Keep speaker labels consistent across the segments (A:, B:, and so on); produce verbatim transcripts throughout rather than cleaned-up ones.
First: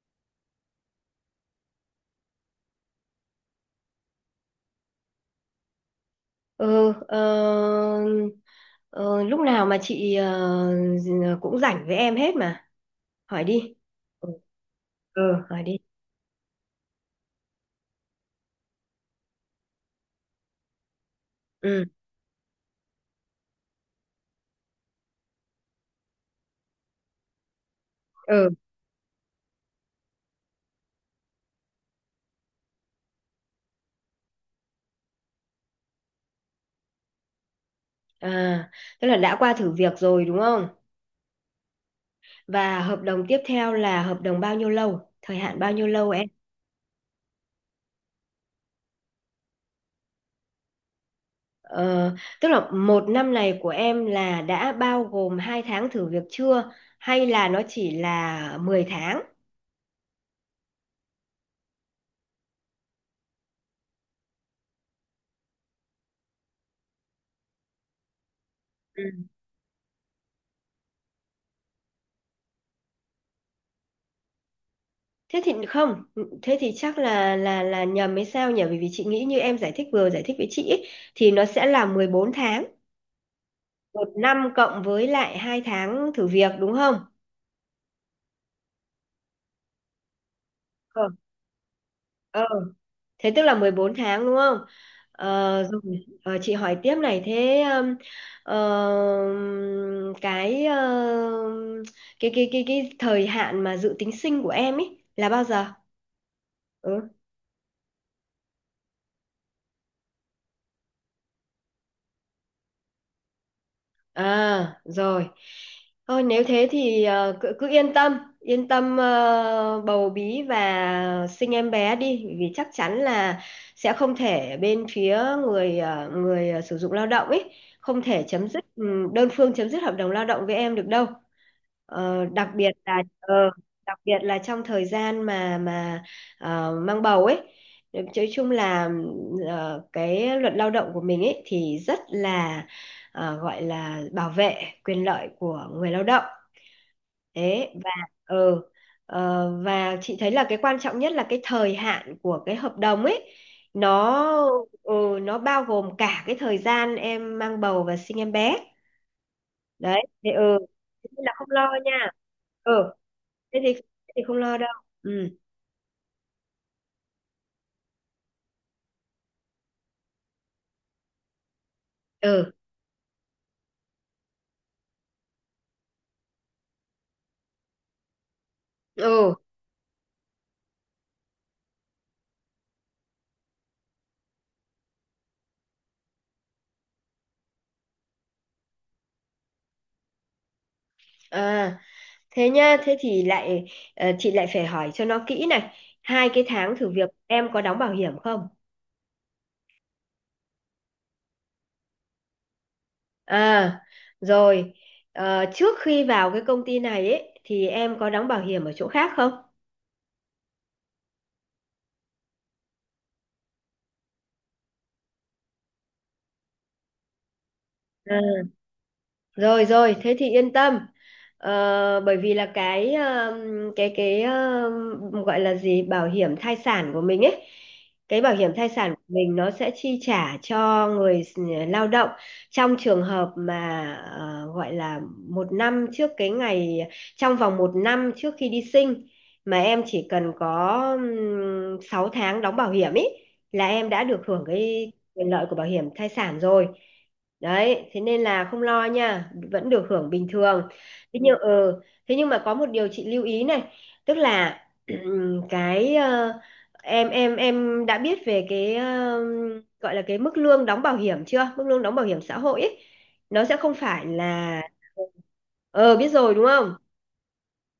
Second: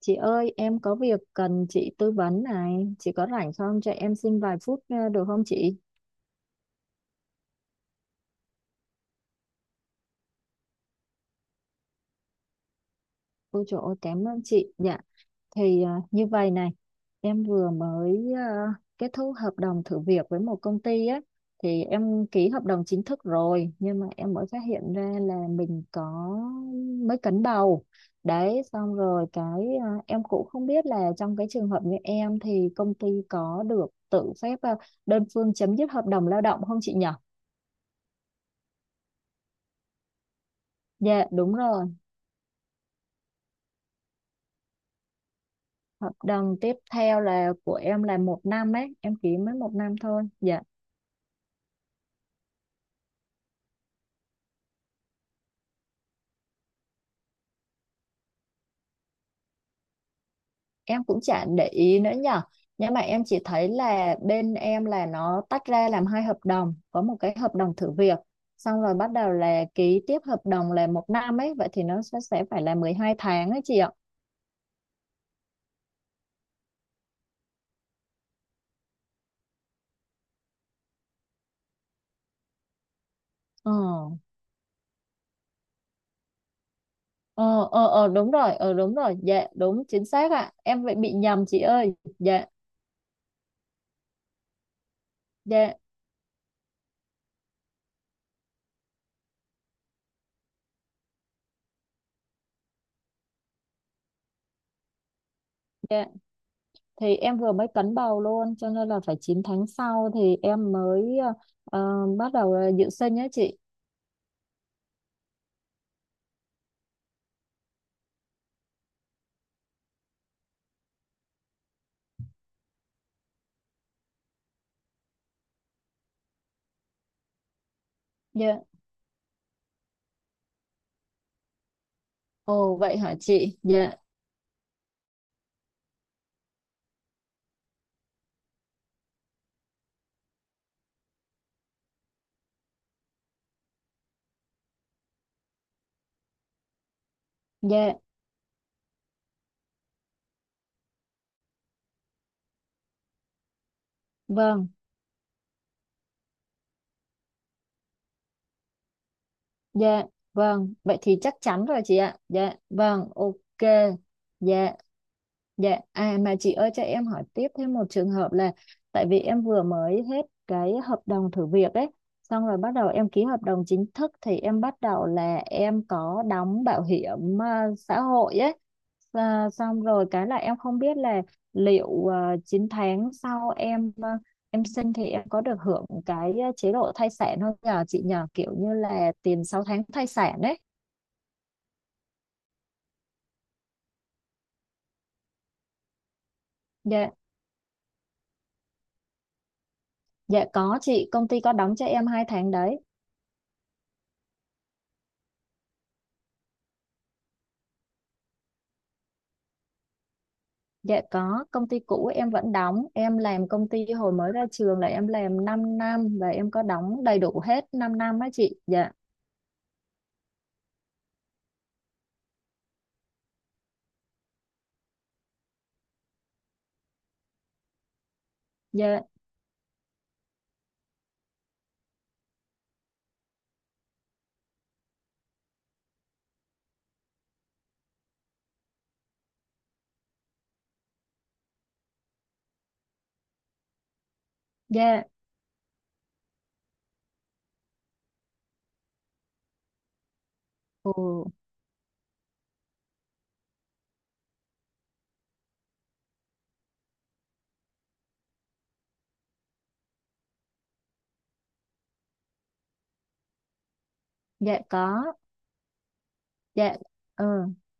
A: Chị ơi, em có việc cần chị tư vấn này. Chị có rảnh không? Cho em xin vài phút ờ, được không chị?
B: Ừ, ờ, ờ, lúc nào mà chị ờ, cũng rảnh với em hết mà. Hỏi
A: Ôi
B: đi.
A: trời ơi, cảm
B: Ừ,
A: ơn chị. Dạ,
B: ừ, hỏi đi.
A: thì ờ, như vậy này, em vừa mới ờ, kết thúc hợp đồng thử việc với một công ty á. Thì
B: Ừ,
A: em ký hợp đồng chính thức rồi, nhưng mà em mới phát hiện ra là mình có mới cấn bầu.
B: ừ.
A: Đấy, xong rồi cái ờ, em cũng không biết là trong cái trường hợp như em thì công ty có được tự phép ờ, đơn phương chấm dứt hợp đồng lao động không chị nhỉ?
B: À, tức là đã qua thử việc rồi đúng không?
A: Dạ đúng rồi,
B: Và hợp đồng tiếp theo là hợp đồng bao nhiêu lâu? Thời hạn bao nhiêu lâu
A: hợp
B: em?
A: đồng tiếp theo là của em là một năm ấy, em ký mới một năm thôi. Dạ,
B: Ờ, tức là một năm này của em là đã bao gồm hai tháng thử việc chưa? Hay là nó chỉ là mười tháng?
A: em cũng chả để ý nữa nhở. Nhưng mà em chỉ thấy là bên em là nó tách ra làm hai hợp đồng, có một cái hợp đồng thử việc, xong rồi bắt đầu là ký tiếp hợp đồng là một năm ấy, vậy thì nó sẽ sẽ phải là mười hai tháng ấy chị ạ.
B: Thế thì không, thế thì chắc là là là nhầm hay sao nhỉ? Bởi vì chị nghĩ như em giải thích vừa giải thích với chị ấy, thì nó sẽ là mười bốn tháng,
A: Ờ,
B: một năm cộng với lại hai tháng thử việc đúng không?
A: ờ, ờ, ờ đúng rồi, ờ đúng rồi, dạ đúng chính xác ạ. Em vậy
B: Ờ,
A: bị nhầm chị ơi.
B: ờ.
A: Dạ,
B: Thế tức là mười bốn tháng đúng không? Ờ,
A: dạ,
B: rồi. Ờ, chị hỏi tiếp này thế um, ờ, cái ờ, cái cái cái cái thời hạn mà dự tính sinh của em ấy là bao giờ?
A: dạ.
B: Ừ.
A: Thì em vừa mới cấn bầu luôn cho nên là phải chín tháng sau thì em mới ờ, ờ, bắt đầu ờ, dự sinh nhé chị.
B: À, rồi. Thôi nếu thế thì ờ, cứ, cứ yên tâm, yên tâm ờ, bầu bí và sinh em bé đi, bởi vì chắc chắn là sẽ không thể bên phía người ờ, người ờ, sử dụng lao động ấy không thể chấm
A: Dạ.
B: dứt ừ, đơn phương chấm dứt hợp đồng lao động với em được đâu. Ờ, đặc biệt
A: Ồ vậy
B: là
A: hả
B: ờ,
A: chị? Dạ,
B: đặc biệt là trong thời gian mà mà ờ, mang bầu ấy. Nói chung là ừ, ờ, cái luật lao động của mình ấy thì rất là ờ, gọi là bảo vệ quyền lợi của người lao động. Thế và
A: dạ
B: ừ, ờ, Và chị thấy là cái quan trọng nhất là cái thời hạn của cái hợp đồng ấy nó
A: vâng,
B: ừ, nó bao gồm cả cái thời gian em mang bầu và sinh em bé.
A: dạ
B: Đấy thế ừ
A: vâng, vậy
B: Thế
A: thì
B: nên là
A: chắc
B: không
A: chắn
B: lo
A: rồi
B: nha.
A: chị ạ. Dạ
B: ừ
A: vâng,
B: thế
A: ok.
B: thì thế thì không lo đâu.
A: Dạ.
B: ừ
A: Dạ, à mà chị ơi cho em hỏi tiếp thêm một trường hợp là, tại vì em vừa mới hết cái hợp đồng thử việc ấy, xong
B: ừ
A: rồi bắt đầu em ký hợp đồng chính thức thì em bắt đầu là em có đóng bảo hiểm à, xã hội ấy.
B: ừ
A: Và xong rồi cái là em không biết là liệu à, chín tháng sau em à, em sinh thì em có được hưởng cái à, chế độ thai sản không nhờ chị, nhờ kiểu như là tiền sáu tháng thai sản ấy.
B: à Thế nha, thế thì lại ờ, chị lại phải hỏi cho nó kỹ này. Hai cái tháng thử việc
A: Dạ,
B: em có đóng bảo hiểm không?
A: dạ có chị, công ty có đóng cho em hai tháng đấy.
B: À, rồi. Ờ, trước khi vào cái công ty này ấy, thì em có đóng bảo hiểm ở chỗ khác không?
A: Dạ có, công ty cũ em vẫn đóng, em làm công ty hồi mới ra trường là em làm 5 năm và em có đóng đầy đủ hết 5 năm á chị. Dạ,
B: Rồi rồi, thế thì yên tâm. Ờ, bởi vì là cái um, cái cái um, gọi là gì, bảo hiểm thai sản của mình ấy, cái bảo hiểm thai sản
A: dạ,
B: của mình nó sẽ chi trả cho người s- lao động trong trường hợp mà ờ, gọi là một năm trước cái ngày trong vòng một năm trước khi đi sinh mà em chỉ cần có um, sáu tháng đóng bảo hiểm ấy là em đã được hưởng cái
A: dạ,
B: quyền lợi của bảo hiểm thai sản rồi. Đấy thế nên là không lo nha, vẫn được hưởng bình thường.
A: ồ,
B: thế nhưng ờ Thế nhưng mà có một điều chị lưu ý này, tức là cái ờ, em em em đã biết về cái ờ, gọi là cái mức lương đóng bảo hiểm chưa mức lương đóng bảo hiểm xã hội ấy nó sẽ không phải
A: dạ
B: là.
A: có,
B: Ờ, biết rồi đúng không?
A: dạ, ừ.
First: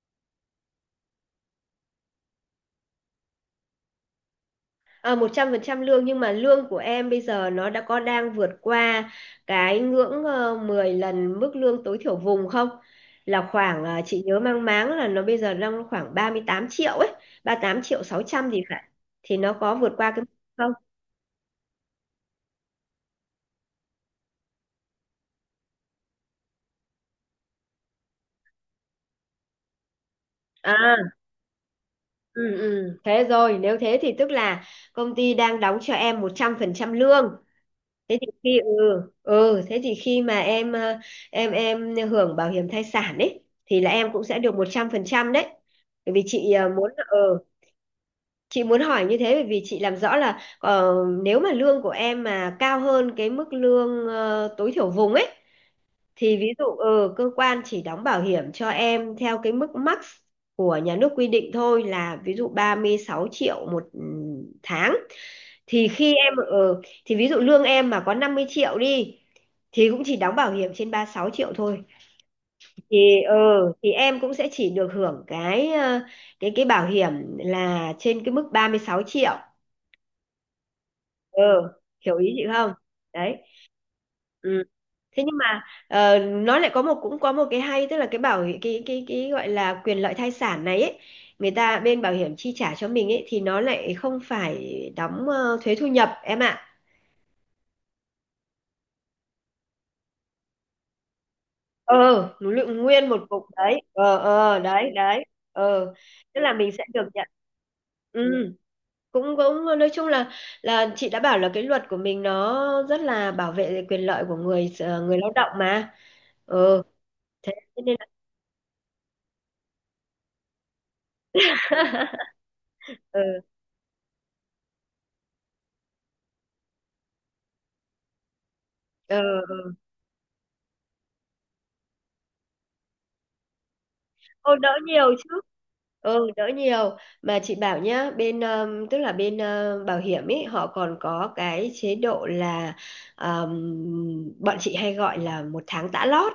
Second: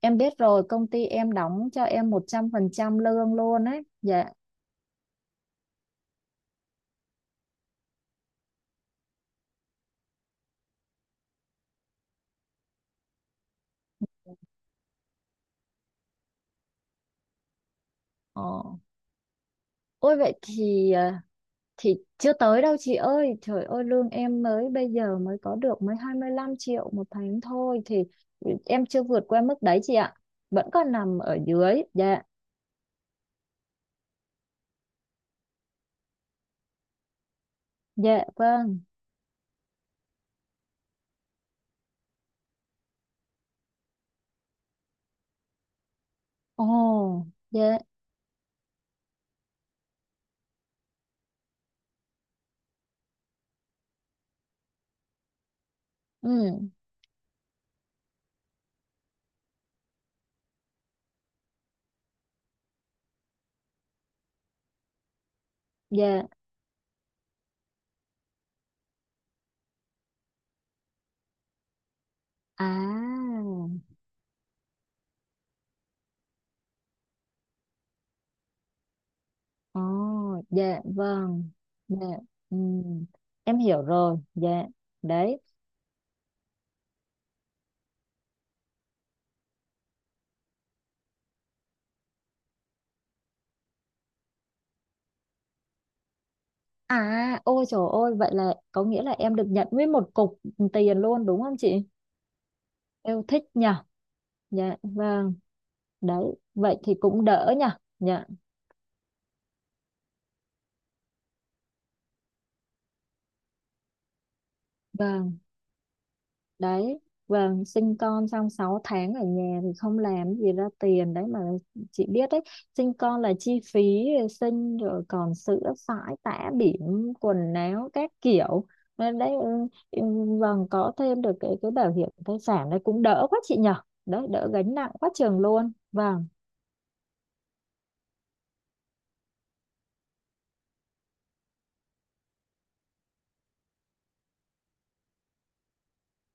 A: Em biết rồi, công ty em đóng cho em một trăm phần trăm lương luôn ấy. Dạ,
B: À, một trăm phần trăm lương, nhưng mà lương của em bây giờ nó đã có đang vượt qua cái ngưỡng ờ, mười lần mức lương tối thiểu vùng không? Là khoảng ờ, chị nhớ mang máng là nó bây giờ đang khoảng ba mươi tám triệu ấy, ba mươi tám triệu sáu trăm gì
A: ồ.
B: phải. Thì nó có vượt qua
A: Ôi
B: cái mức
A: vậy
B: không?
A: thì à, thì chưa tới đâu chị ơi, trời ơi lương em mới bây giờ mới có được mới hai mươi lăm triệu một tháng thôi thì em chưa vượt qua mức đấy chị ạ. Vẫn còn
B: À,
A: nằm ở dưới, dạ.
B: ừ, ừ. Thế rồi, nếu thế thì tức là công ty đang đóng cho em một trăm phần trăm lương, thế
A: Dạ
B: thì khi ừ
A: vâng.
B: ừ thế thì khi mà em ờ, em em hưởng bảo hiểm thai sản ấy thì là em cũng sẽ được một trăm phần trăm đấy. Bởi vì chị ờ, muốn ờ
A: Ồ. Dạ.
B: chị muốn hỏi như thế bởi vì chị làm rõ là, ờ, nếu mà lương của em mà cao hơn cái mức lương ờ, tối thiểu vùng ấy thì ví dụ
A: Ừ.
B: ừ, cơ quan chỉ đóng bảo hiểm cho em theo cái mức max của nhà nước quy định thôi, là ví dụ ba mươi sáu triệu một ừ, tháng, thì khi
A: Dạ.
B: em ờ, thì ví dụ lương em mà có năm mươi triệu đi thì cũng chỉ đóng bảo hiểm trên ba mươi sáu triệu thôi, thì ờ
A: À.
B: thì em cũng sẽ chỉ được hưởng cái ờ, cái cái bảo hiểm là trên cái mức ba mươi sáu triệu.
A: Ồ. Dạ
B: Ờ,
A: vâng. Dạ.
B: hiểu ý chị
A: Ừ,
B: không? Đấy.
A: em hiểu rồi. Dạ.
B: Ừ. thế nhưng
A: Đấy.
B: mà ờ, Nó lại có một cũng có một cái hay, tức là cái bảo hi- cái cái cái gọi là quyền lợi thai sản này ấy, người ta bên bảo hiểm chi trả cho mình ấy, thì nó lại không phải đóng ờ, thuế thu nhập em ạ.
A: À, ôi trời ơi, vậy là có nghĩa là em được nhận nguyên một cục tiền luôn đúng không chị?
B: ờ Núi lượng nguyên một
A: Yêu
B: cục
A: thích nhỉ,
B: đấy. Ờ ờ
A: dạ
B: đấy đấy
A: vâng.
B: ờ
A: Đấy.
B: Tức là mình
A: Vậy
B: sẽ
A: thì
B: được
A: cũng
B: nhận.
A: đỡ nhỉ,
B: ừ
A: dạ
B: Cũng, cũng nói chung là là chị đã bảo là cái luật của mình nó rất là bảo vệ quyền lợi của người ờ, người lao
A: vâng.
B: động mà. Ờ
A: Đấy, và
B: thế thế nên
A: sinh
B: là
A: con xong sáu tháng ở nhà thì không làm gì ra tiền đấy mà, chị biết đấy. Sinh
B: Ừ,
A: con là chi phí, sinh rồi còn sữa sải tã bỉm, quần áo các kiểu
B: ờ.
A: nên đấy. Ừ, ừ. Vâng, có thêm được cái cái bảo hiểm thai sản đấy cũng đỡ quá chị nhở. Đấy đỡ
B: Ô, đỡ
A: gánh nặng quá
B: nhiều chứ.
A: chừng luôn, vâng.
B: Ừ, đỡ nhiều. Mà chị bảo nhá, bên um, tức là bên uh, bảo hiểm ấy họ còn có cái chế độ là, um, bọn chị hay gọi là một tháng tã lót.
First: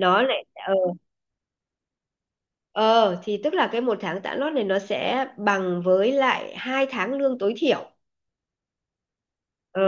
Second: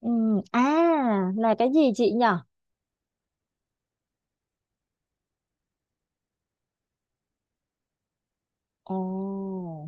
A: Ừ,
B: lại ờ
A: à là cái gì chị nhở?
B: ờ Thì tức là cái một tháng tã lót này nó sẽ bằng với lại hai tháng lương tối thiểu.
A: Ồ.
B: Ờ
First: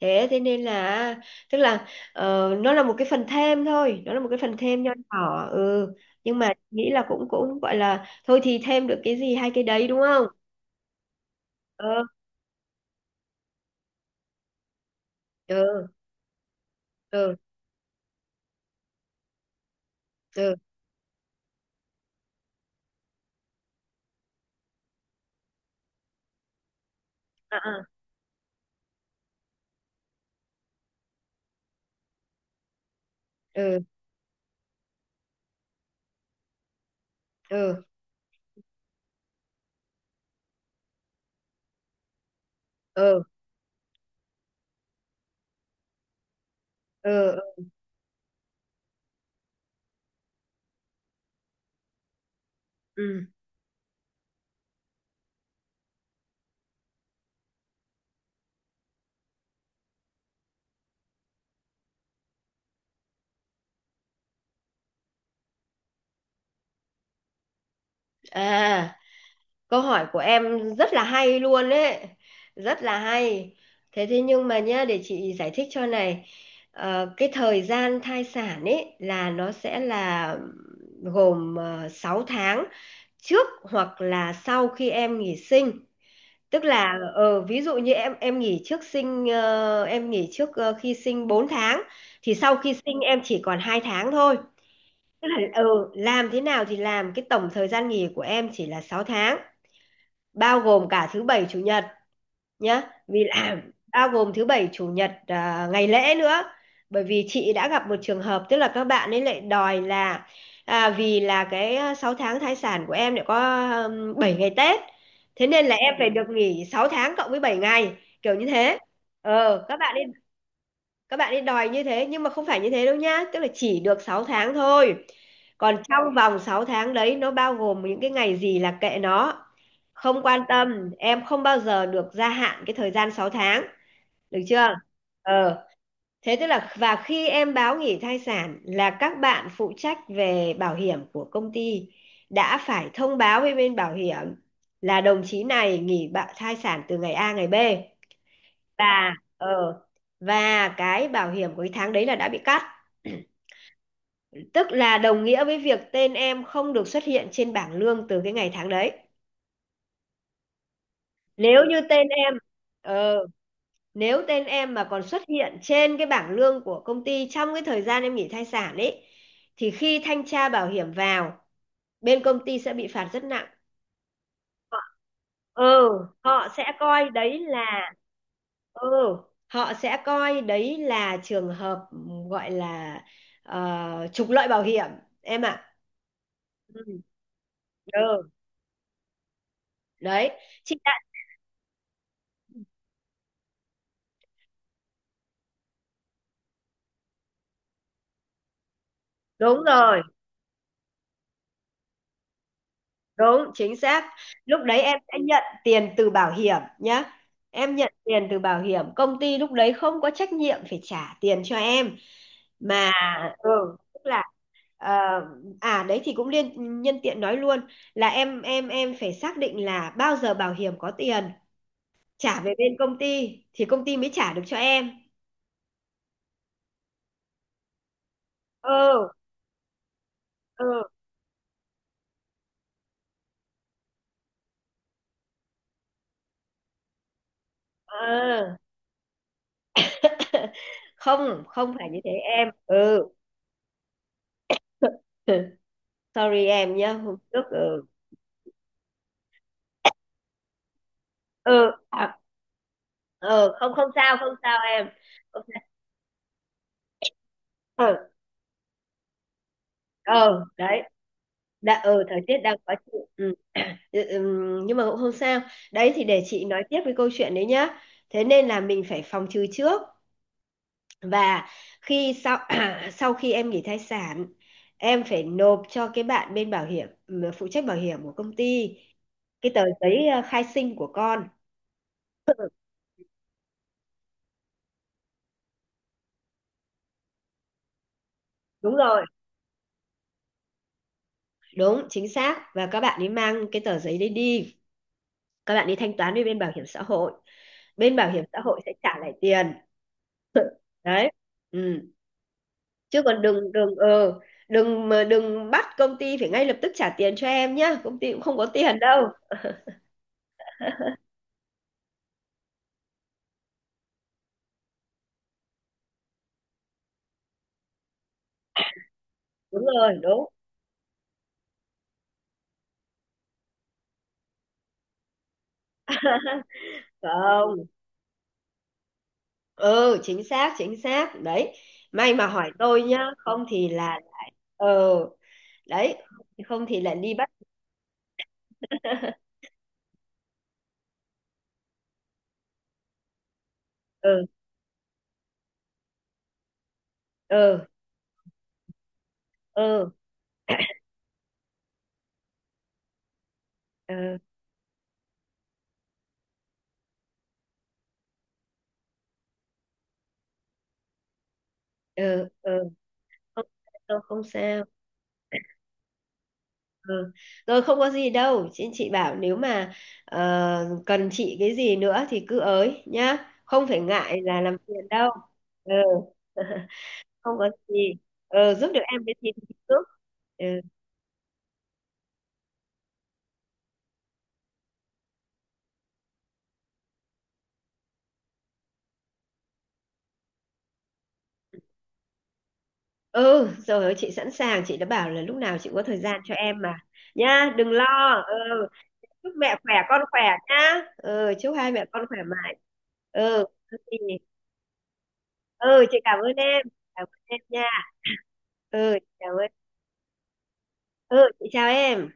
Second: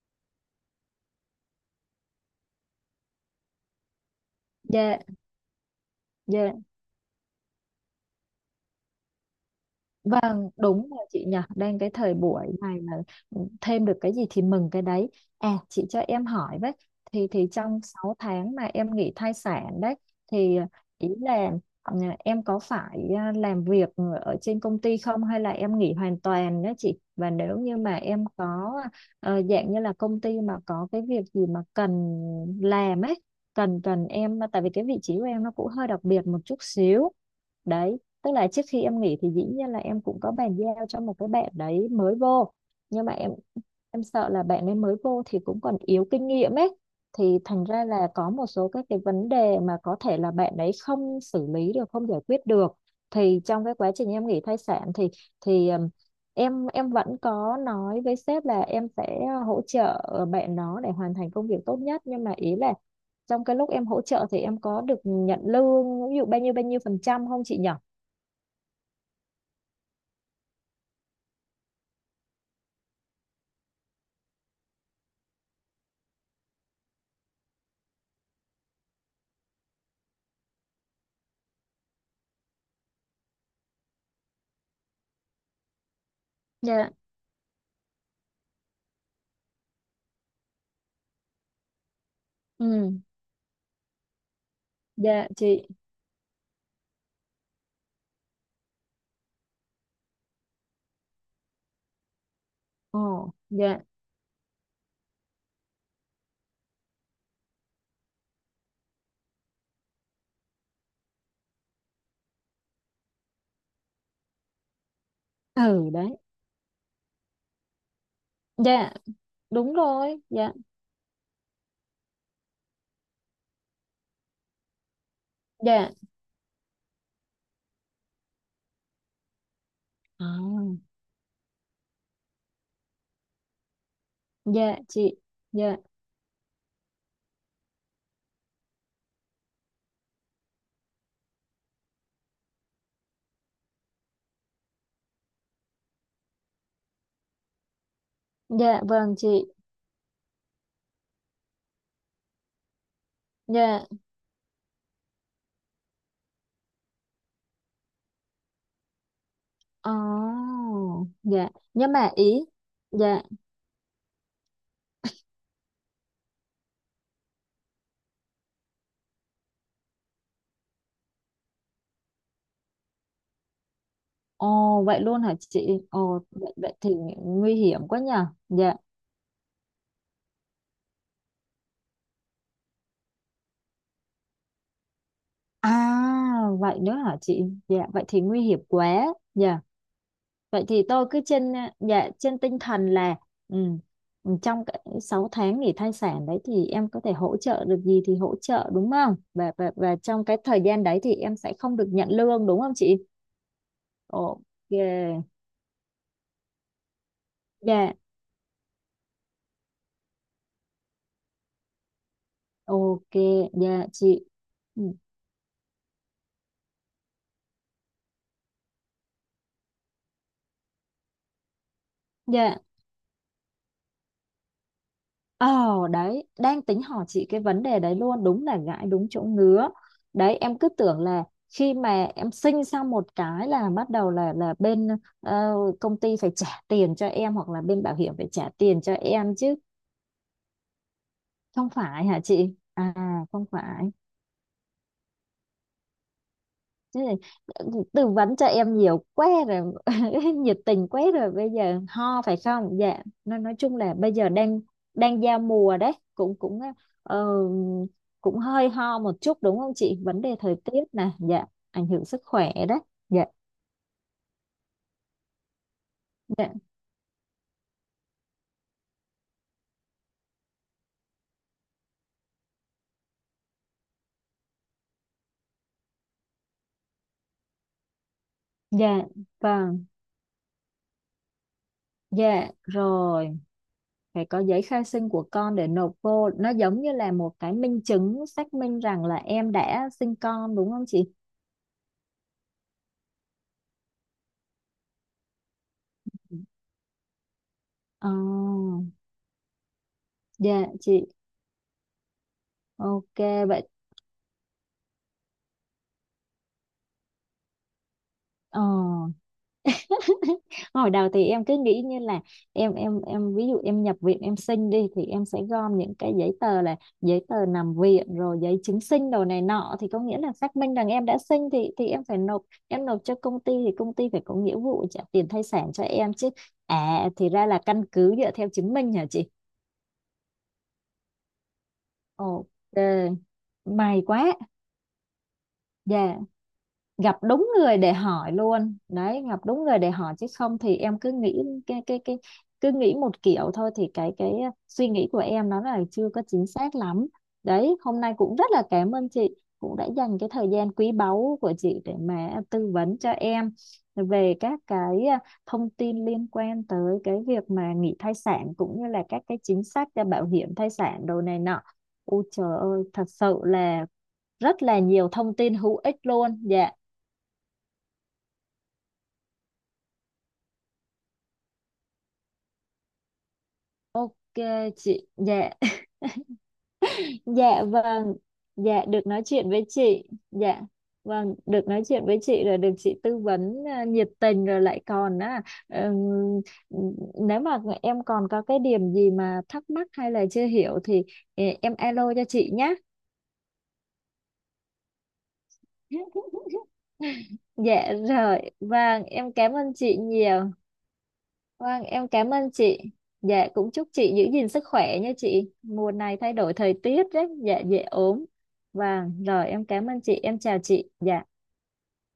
B: thế Thế nên là, tức là ờ, nó là một cái phần thêm thôi, nó là một cái phần thêm nho
A: Dạ,
B: nhỏ, ừ nhưng
A: dạ.
B: mà nghĩ là cũng cũng gọi là thôi thì thêm được cái gì hai cái đấy đúng không?
A: Vâng, đúng rồi chị nhỉ, đang cái
B: Ừ
A: thời buổi này mà ừ, thêm được cái gì thì mừng cái đấy. À,
B: ừ
A: chị cho em hỏi với, thì
B: ừ
A: thì trong sáu tháng mà em nghỉ thai sản đấy,
B: ừ
A: thì ý là ừ, em có phải à, làm việc ở trên công ty không hay là em nghỉ hoàn toàn đó chị? Và
B: à,
A: nếu như
B: à,
A: mà em có ờ, dạng như là công ty mà có cái việc gì mà cần làm ấy,
B: ừ
A: cần cần em, tại vì cái vị trí của em nó cũng hơi đặc biệt một chút xíu
B: ừ
A: đấy, tức là trước khi em nghỉ thì dĩ nhiên là em cũng có bàn giao cho một cái bạn đấy mới vô, nhưng mà
B: ừ
A: em em sợ là bạn ấy mới vô thì cũng còn yếu kinh nghiệm ấy,
B: ừ
A: thì
B: ừ
A: thành ra là có một số các cái vấn đề mà có thể là bạn ấy không xử lý được, không giải quyết được.
B: ừ.
A: Thì trong cái quá trình em nghỉ thai sản thì thì ừm, em em vẫn có nói với sếp là em sẽ hỗ trợ bạn đó để hoàn thành công việc tốt nhất, nhưng mà ý là trong cái lúc em hỗ trợ thì em có được nhận lương ví dụ bao nhiêu bao nhiêu phần trăm không chị nhỉ?
B: à Câu hỏi của em rất là hay luôn đấy, rất là hay. Thế thế nhưng mà nhá, để chị giải thích cho này. Ờ, cái thời gian thai sản ấy là nó sẽ là gồm uh, sáu tháng trước hoặc là sau khi em nghỉ sinh. Tức
A: Dạ.
B: là, ờ, ví dụ như em em nghỉ trước sinh ờ, em nghỉ trước ờ, khi sinh bốn tháng, thì sau khi
A: Ừ.
B: sinh em chỉ còn hai tháng thôi. Tức
A: Dạ
B: là, ờ,
A: chị.
B: làm thế nào thì làm, cái tổng thời gian nghỉ của em chỉ là sáu tháng, bao gồm cả thứ bảy chủ nhật nhá. Vì
A: Ồ.
B: làm
A: Dạ.
B: bao gồm thứ bảy chủ nhật, à, ngày lễ nữa. Bởi vì chị đã gặp một trường hợp, tức là các bạn ấy lại đòi là, à, vì là cái à, sáu tháng thai sản của em lại có um, bảy ngày Tết, thế nên là
A: Ừ.
B: em phải
A: Đấy.
B: được nghỉ sáu tháng cộng với bảy ngày, kiểu như thế.
A: Dạ
B: ờ
A: đúng
B: các bạn
A: rồi. Dạ,
B: các bạn ấy đòi như thế, nhưng mà không phải như thế đâu nhá, tức là chỉ được sáu tháng thôi, còn
A: dạ.
B: trong vòng sáu tháng đấy nó bao gồm những cái ngày gì là kệ nó, không
A: À,
B: quan tâm, em không bao giờ được gia hạn cái thời gian sáu tháng. Được chưa?
A: dạ chị.
B: Ờ.
A: Dạ,
B: Thế tức là, và khi em báo nghỉ thai sản là các bạn phụ trách về bảo hiểm của công ty đã phải thông báo với bên bảo hiểm là đồng chí này nghỉ bạ- thai sản từ ngày A ngày B,
A: dạ
B: và
A: vâng chị.
B: ờ và cái bảo hiểm cuối tháng đấy là đã bị cắt.
A: Dạ.
B: Tức là đồng nghĩa với việc tên em không được xuất hiện trên bảng lương từ cái ngày tháng đấy.
A: Ồ. Dạ,
B: nếu như
A: nhưng
B: tên
A: mà
B: em
A: ý. Dạ.
B: ờ, Nếu tên em mà còn xuất hiện trên cái bảng lương của công ty trong cái thời gian em nghỉ thai sản ấy, thì khi thanh tra bảo hiểm vào, bên công ty sẽ bị phạt rất nặng.
A: Ồ, vậy luôn hả chị?
B: ừ
A: Ồ
B: Họ
A: vậy,
B: sẽ
A: vậy thì
B: coi đấy
A: nguy hiểm
B: là,
A: quá nhờ, dạ.
B: ừ họ sẽ coi đấy là trường hợp gọi là, ờ, trục lợi bảo hiểm em ạ.
A: À, vậy nữa
B: Ừ.
A: hả chị? Dạ, vậy thì
B: ừ
A: nguy hiểm quá, dạ.
B: đấy
A: Vậy
B: Chị
A: thì
B: đã,
A: tôi cứ trên à, dạ, trên tinh thần là ừ, ừ, trong cái sáu tháng nghỉ thai sản đấy thì em có thể hỗ trợ được gì thì hỗ trợ đúng không? Và
B: đúng
A: và và
B: rồi,
A: trong cái thời gian đấy thì em sẽ không được nhận lương đúng không chị?
B: đúng chính xác.
A: Ồ,
B: Lúc đấy em sẽ
A: yeah,
B: nhận tiền từ bảo hiểm nhá, em nhận
A: dạ,
B: tiền từ bảo hiểm, công ty lúc đấy không có trách nhiệm phải trả tiền cho em mà.
A: ok,
B: ừ
A: dạ
B: Tức là,
A: chị. Ừ,
B: ờ, à đấy thì cũng liên nhân tiện nói luôn là em em em phải xác định là bao giờ bảo hiểm có tiền trả về
A: dạ,
B: bên công ty thì công ty mới trả được cho em.
A: ờ. Đấy, đang tính hỏi chị cái vấn đề đấy luôn, đúng là gãi đúng
B: ừ
A: chỗ ngứa. Đấy, em cứ
B: ừ
A: tưởng là khi mà em sinh xong một cái là bắt đầu là là bên ờ, công ty phải trả tiền cho em hoặc là bên bảo hiểm phải trả
B: ừ
A: tiền cho em chứ,
B: không
A: không
B: Không phải như
A: phải
B: thế
A: hả
B: em.
A: chị? À
B: ừ
A: không phải.
B: Sorry em nhá,
A: Thế này,
B: hôm trước. ừ
A: tư vấn cho em nhiều quá rồi nhiệt tình quá rồi, bây
B: ừ
A: giờ
B: à,
A: ho phải không dạ? Nó
B: ừ
A: nói
B: Không
A: chung
B: không
A: là bây
B: sao,
A: giờ
B: không sao
A: đang
B: em,
A: đang giao
B: không sao.
A: mùa đấy, cũng cũng ờ,
B: Ừ
A: cũng hơi ho một chút đúng không chị? Vấn đề
B: ừ
A: thời
B: đấy
A: tiết nè, dạ.
B: Đã
A: Ảnh
B: ừ,
A: hưởng
B: thời
A: sức
B: tiết
A: khỏe
B: đang khó
A: đấy.
B: chịu.
A: Dạ,
B: Ừ. Ừ, ừ, nhưng mà cũng không sao. Đấy thì để chị
A: dạ,
B: nói tiếp với câu chuyện đấy nhá. Thế nên là mình phải phòng trừ trước, và khi sau sau khi em nghỉ thai sản em phải nộp cho cái bạn bên bảo hiểm, ừ, phụ trách bảo hiểm của công ty,
A: dạ
B: cái tờ
A: vâng,
B: giấy ờ, khai sinh của con.
A: dạ rồi, phải có giấy khai sinh của con để nộp vô, nó giống như là một cái minh chứng xác
B: Đúng
A: minh rằng
B: rồi,
A: là em đã sinh con đúng không chị?
B: đúng chính xác, và các bạn ấy mang cái tờ giấy đấy đi, các bạn đi thanh toán với bên bảo hiểm xã hội, bên bảo
A: Ờ,
B: hiểm xã hội sẽ trả lại tiền
A: dạ chị.
B: đấy. Ừ. Chứ
A: Ok,
B: còn đừng
A: vậy.
B: đừng ờ đừng mà đừng bắt công ty phải ngay lập tức trả tiền cho em nhá, công ty cũng không có
A: Ờ.
B: tiền đâu.
A: Hồi đầu thì em cứ nghĩ như là em em em ví dụ em nhập viện em sinh đi thì em sẽ gom những cái giấy tờ là giấy tờ nằm viện rồi giấy chứng sinh đồ này
B: Đúng
A: nọ, thì
B: rồi,
A: có nghĩa
B: đúng
A: là xác minh rằng em đã sinh, thì thì em phải nộp em nộp cho công ty thì công ty phải có nghĩa vụ trả tiền thai sản cho em chứ. À thì ra là
B: không?
A: căn cứ dựa theo chứng minh hả chị?
B: ừ Chính xác, chính xác đấy, may mà hỏi
A: Ok
B: tôi nhá, không thì là
A: may quá,
B: lại ờ đấy,
A: dạ.
B: không thì lại đi
A: Gặp
B: bắt.
A: đúng người để hỏi luôn đấy, gặp đúng người để hỏi chứ không thì em cứ nghĩ cái cái cái cứ nghĩ một kiểu thôi, thì cái
B: ừ
A: cái suy nghĩ của em nó là chưa có chính xác lắm.
B: ừ
A: Đấy hôm nay cũng rất là cảm ơn chị, cũng đã
B: ừ
A: dành cái thời gian quý báu của chị để mà tư vấn cho em
B: ừ
A: về các cái à, thông tin liên quan tới cái việc mà nghỉ thai sản cũng như là các cái chính sách cho bảo hiểm thai sản đồ này nọ. Ôi
B: ừ ừ
A: trời ơi, thật sự
B: Không
A: là
B: đâu, không
A: rất
B: sao.
A: là nhiều thông tin hữu ích luôn. Dạ.
B: Ừ. Rồi không có gì đâu chị chị bảo nếu mà ờ, cần chị cái gì nữa thì cứ ới nhá, không phải
A: Ok
B: ngại là làm phiền
A: chị,
B: đâu.
A: dạ,
B: Ừ. Không có
A: dạ
B: gì.
A: vâng,
B: Ừ, giúp được
A: dạ,
B: em
A: được
B: cái
A: nói
B: gì
A: chuyện
B: thì
A: với
B: giúp.
A: chị.
B: Ừ.
A: Dạ vâng, được nói chuyện với chị rồi được chị tư vấn à, nhiệt tình rồi lại còn á, ừm, nếu mà em còn có cái điểm gì mà thắc mắc hay là chưa hiểu thì ờ, em alo cho chị nhé.
B: ừ Rồi ơi, chị sẵn sàng, chị đã bảo là lúc nào chị cũng có thời gian cho em mà, nha đừng lo.
A: Dạ rồi,
B: Ừ.
A: vâng,
B: Chúc
A: em cảm
B: mẹ khỏe
A: ơn chị
B: con khỏe
A: nhiều.
B: nhá. Ừ, chúc hai
A: Vâng,
B: mẹ con
A: em
B: khỏe
A: cảm ơn
B: mãi.
A: chị.
B: Ừ
A: Dạ, cũng chúc
B: thì
A: chị giữ gìn sức khỏe nha chị.
B: Ừ
A: Mùa
B: chị
A: này
B: cảm
A: thay
B: ơn
A: đổi
B: em,
A: thời tiết
B: cảm ơn
A: rất,
B: em
A: dạ,
B: nha.
A: dễ ốm.
B: Ừ chị
A: Vâng,
B: cảm
A: rồi
B: ơn.
A: em cảm ơn chị, em chào chị.
B: Ừ
A: Dạ.
B: chị chào em.